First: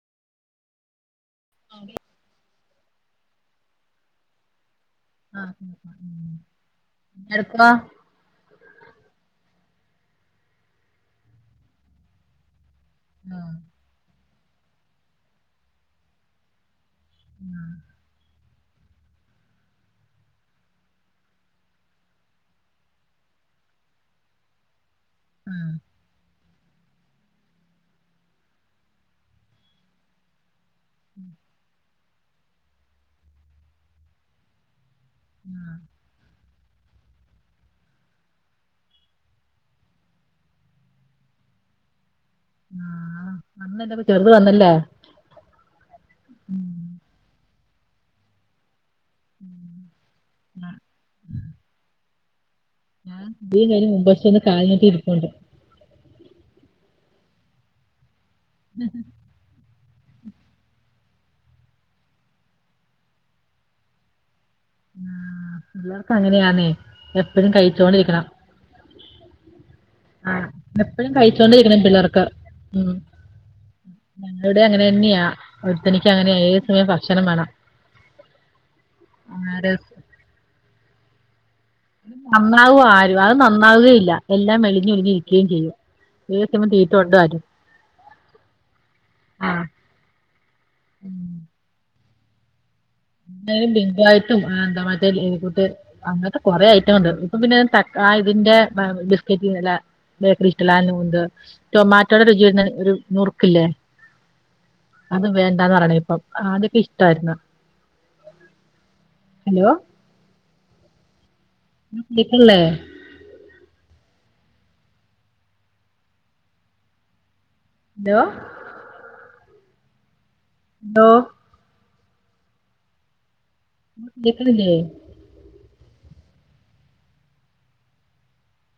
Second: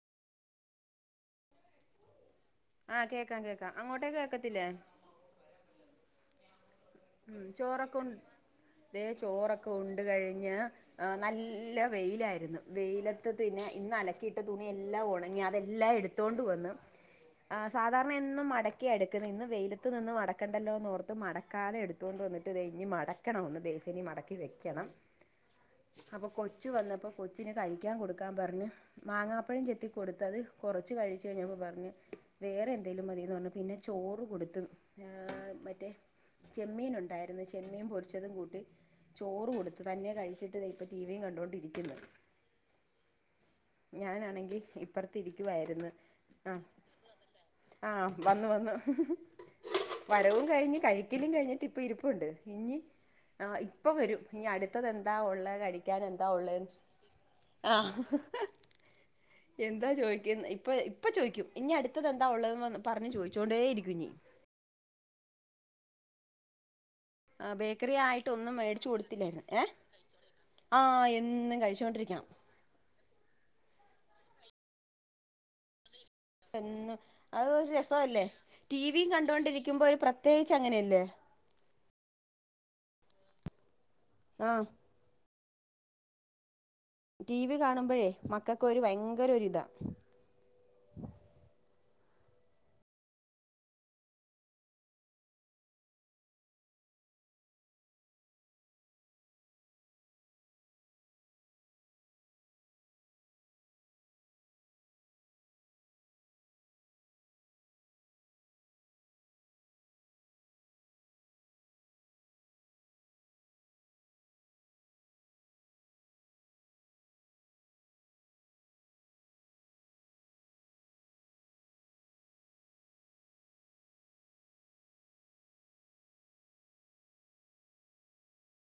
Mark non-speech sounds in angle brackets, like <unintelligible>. <unintelligible> ആഹ് കേക്കാം കേക്കാം അങ്ങോട്ടേക്ക്‌ കേക്കത്തില്ലേ? ആഹ് ഉം എടുക്കുവാ ചോറൊക്കെ ഉ അതേ ചോറൊക്കെ ഉണ്ട് കഴിഞ്ഞ് നല്ല വെയിലായിരുന്നു വെയില റ്റത്ത് ആഹ് പിന്നെ ഇന്ന് അലക്കിയിട്ട തുണി എല്ലാം ഉണങ്ങി അതെല്ലാം എടുത്തോണ്ട് വന്ന്. ആഹ് സാധാരണ എന്നും മടക്കിയ എടുക്കുന്നെ ഇന്ന് വെയിലത്ത് നിന്ന് മടക്കണ്ടല്ലോന്ന് ഓർത്ത് മടക്കാതെ എടു ത്തോണ്ട് വന്നിട്ട് ദേ ഇനി മടക്കണം ഒന്ന് ബെയ്‌സെനി മടക്കി വെക്കണം. ഉം അപ്പൊ കൊച്ചു വന്നപ്പോ കൊച്ചിന് കഴിക്കാൻ കൊടുക്കാൻ പറഞ്ഞ് മാങ്ങാപ്പഴം ചെത്തി കൊടുത്തത് കുറച്ച് കഴിച്ചു കഴിഞ്ഞപ്പോൾ പറഞ്ഞ് വേറെ എന്തേങ്കിലും മതിയെന്ന് പറഞ്ഞ് പിന്നെ ചോറ് കൊടുത്ത്‌ ഏഹ് ആഹ് മറ്റേ ചെമ്മീൻ ഉണ്ടായിരുന്നു ചെമ്മീൻ പൊരിച്ചതും കൂട്ടി. ചോറ് കൊടുത്ത് തന്നെ കഴിച്ചിട്ട് ദേ ഇപ്പൊ ടിവിയും കണ്ടോണ്ടിരിക്കുന്ന്. ആഹ് <unintelligible> ചെറുത് വന്നില്ലേ ത്തിരിക്കുവായിരുന്നു ആഹ് ആഹ് വന്നു വന്നു വരവും കഴിഞ്ഞ് കഴിക്കലും കഴിഞ്ഞിട്ട് ഇപ്പ ഇരിപ്പുണ്ട് ഇനി. ആഹ് ഇതും കഴിഞ്ഞ് ഇപ്പൊ വരും മുമ്പശേ ഒന്ന് ഇനി കാല് നീട്ടി അടുത്തത് എന്താ ഇരിപ്പുണ്ട് ഉള്ളെ കഴി ക്കാൻ എന്താ ഉള്ളേ ആഹ് ഓ എന്താ ചോദിക്ക ഇപ്പൊ ഇപ്പൊ ചോയിക്കും ഇനി അടുത്തത് എന്താ ഉള്ളെന്ന് പറഞ്ഞ് ചോദിച്ചോണ്ടേ ഇരിക്കും ഇനി ആഹ് പിള്ളേർക്ക് അങ്ങനെയാണെ ആഹ് ബേക്കറി ആയിട്ടൊന്നും മേടിച്ചു കൊടുത്തില്ലാ ഇന്ന് ഏഹ് ആഹ് എപ്പഴും കഴിച്ചോണ്ടിരിക്കണം പിള്ളേർക്ക് ഞങ്ങളിവിടേം അങ്ങനെ തന്നെയാ. ഒരുത്തനിക്ക് അങ്ങനെ എന്നും അത് ഒരു രസല്ലേ ടിവിയും കണ്ടുകൊണ്ടിരിക്കുമ്പോ ഒരു പ്രത്യേകിച്ച് അങ്ങനെയല്ലേ. നന്നാവുവോ ആരും അത് നന്നാവുകയില്ല ആ എല്ലാം മെലിഞ്ഞ് ഒലിഞ്ഞിരിക്കുകയും ചെയ്യും ഏത് സമയോം <unintelligible> ടിവി കാണുമ്പോഴേ മക്കൾക്കൊരു ആഹ് ഭയങ്കരൊരിതാ ഉം എന്തായലും ബിങ്കോ ആയിട്ടും ആഹ് എന്താ മാറ്റെലെനെ കൂട്ട് അങ്ങനത്തെ കൊറെ ഐറ്റം ഉണ്ട് ഇപ്പ പിന്നെ തക്കാ ആ ഇതിന്റെ ബിസ്ക്കറ്റ് നല്ല ബേക്കറി ഇട്ടലണ്ട് ടൊമാറ്റോയുടെ രുചി വരുന്ന ഒരു മുറുക്കില്ലേ അത് വേണ്ടാന്ന് പറയണ ഇപ്പം അതൊക്കെ ഇഷ്ടയിരുന്നു ഹലോ കേൾക്കല്ലേ ഹലോ ഹലോ കേക്കുനില്ലേ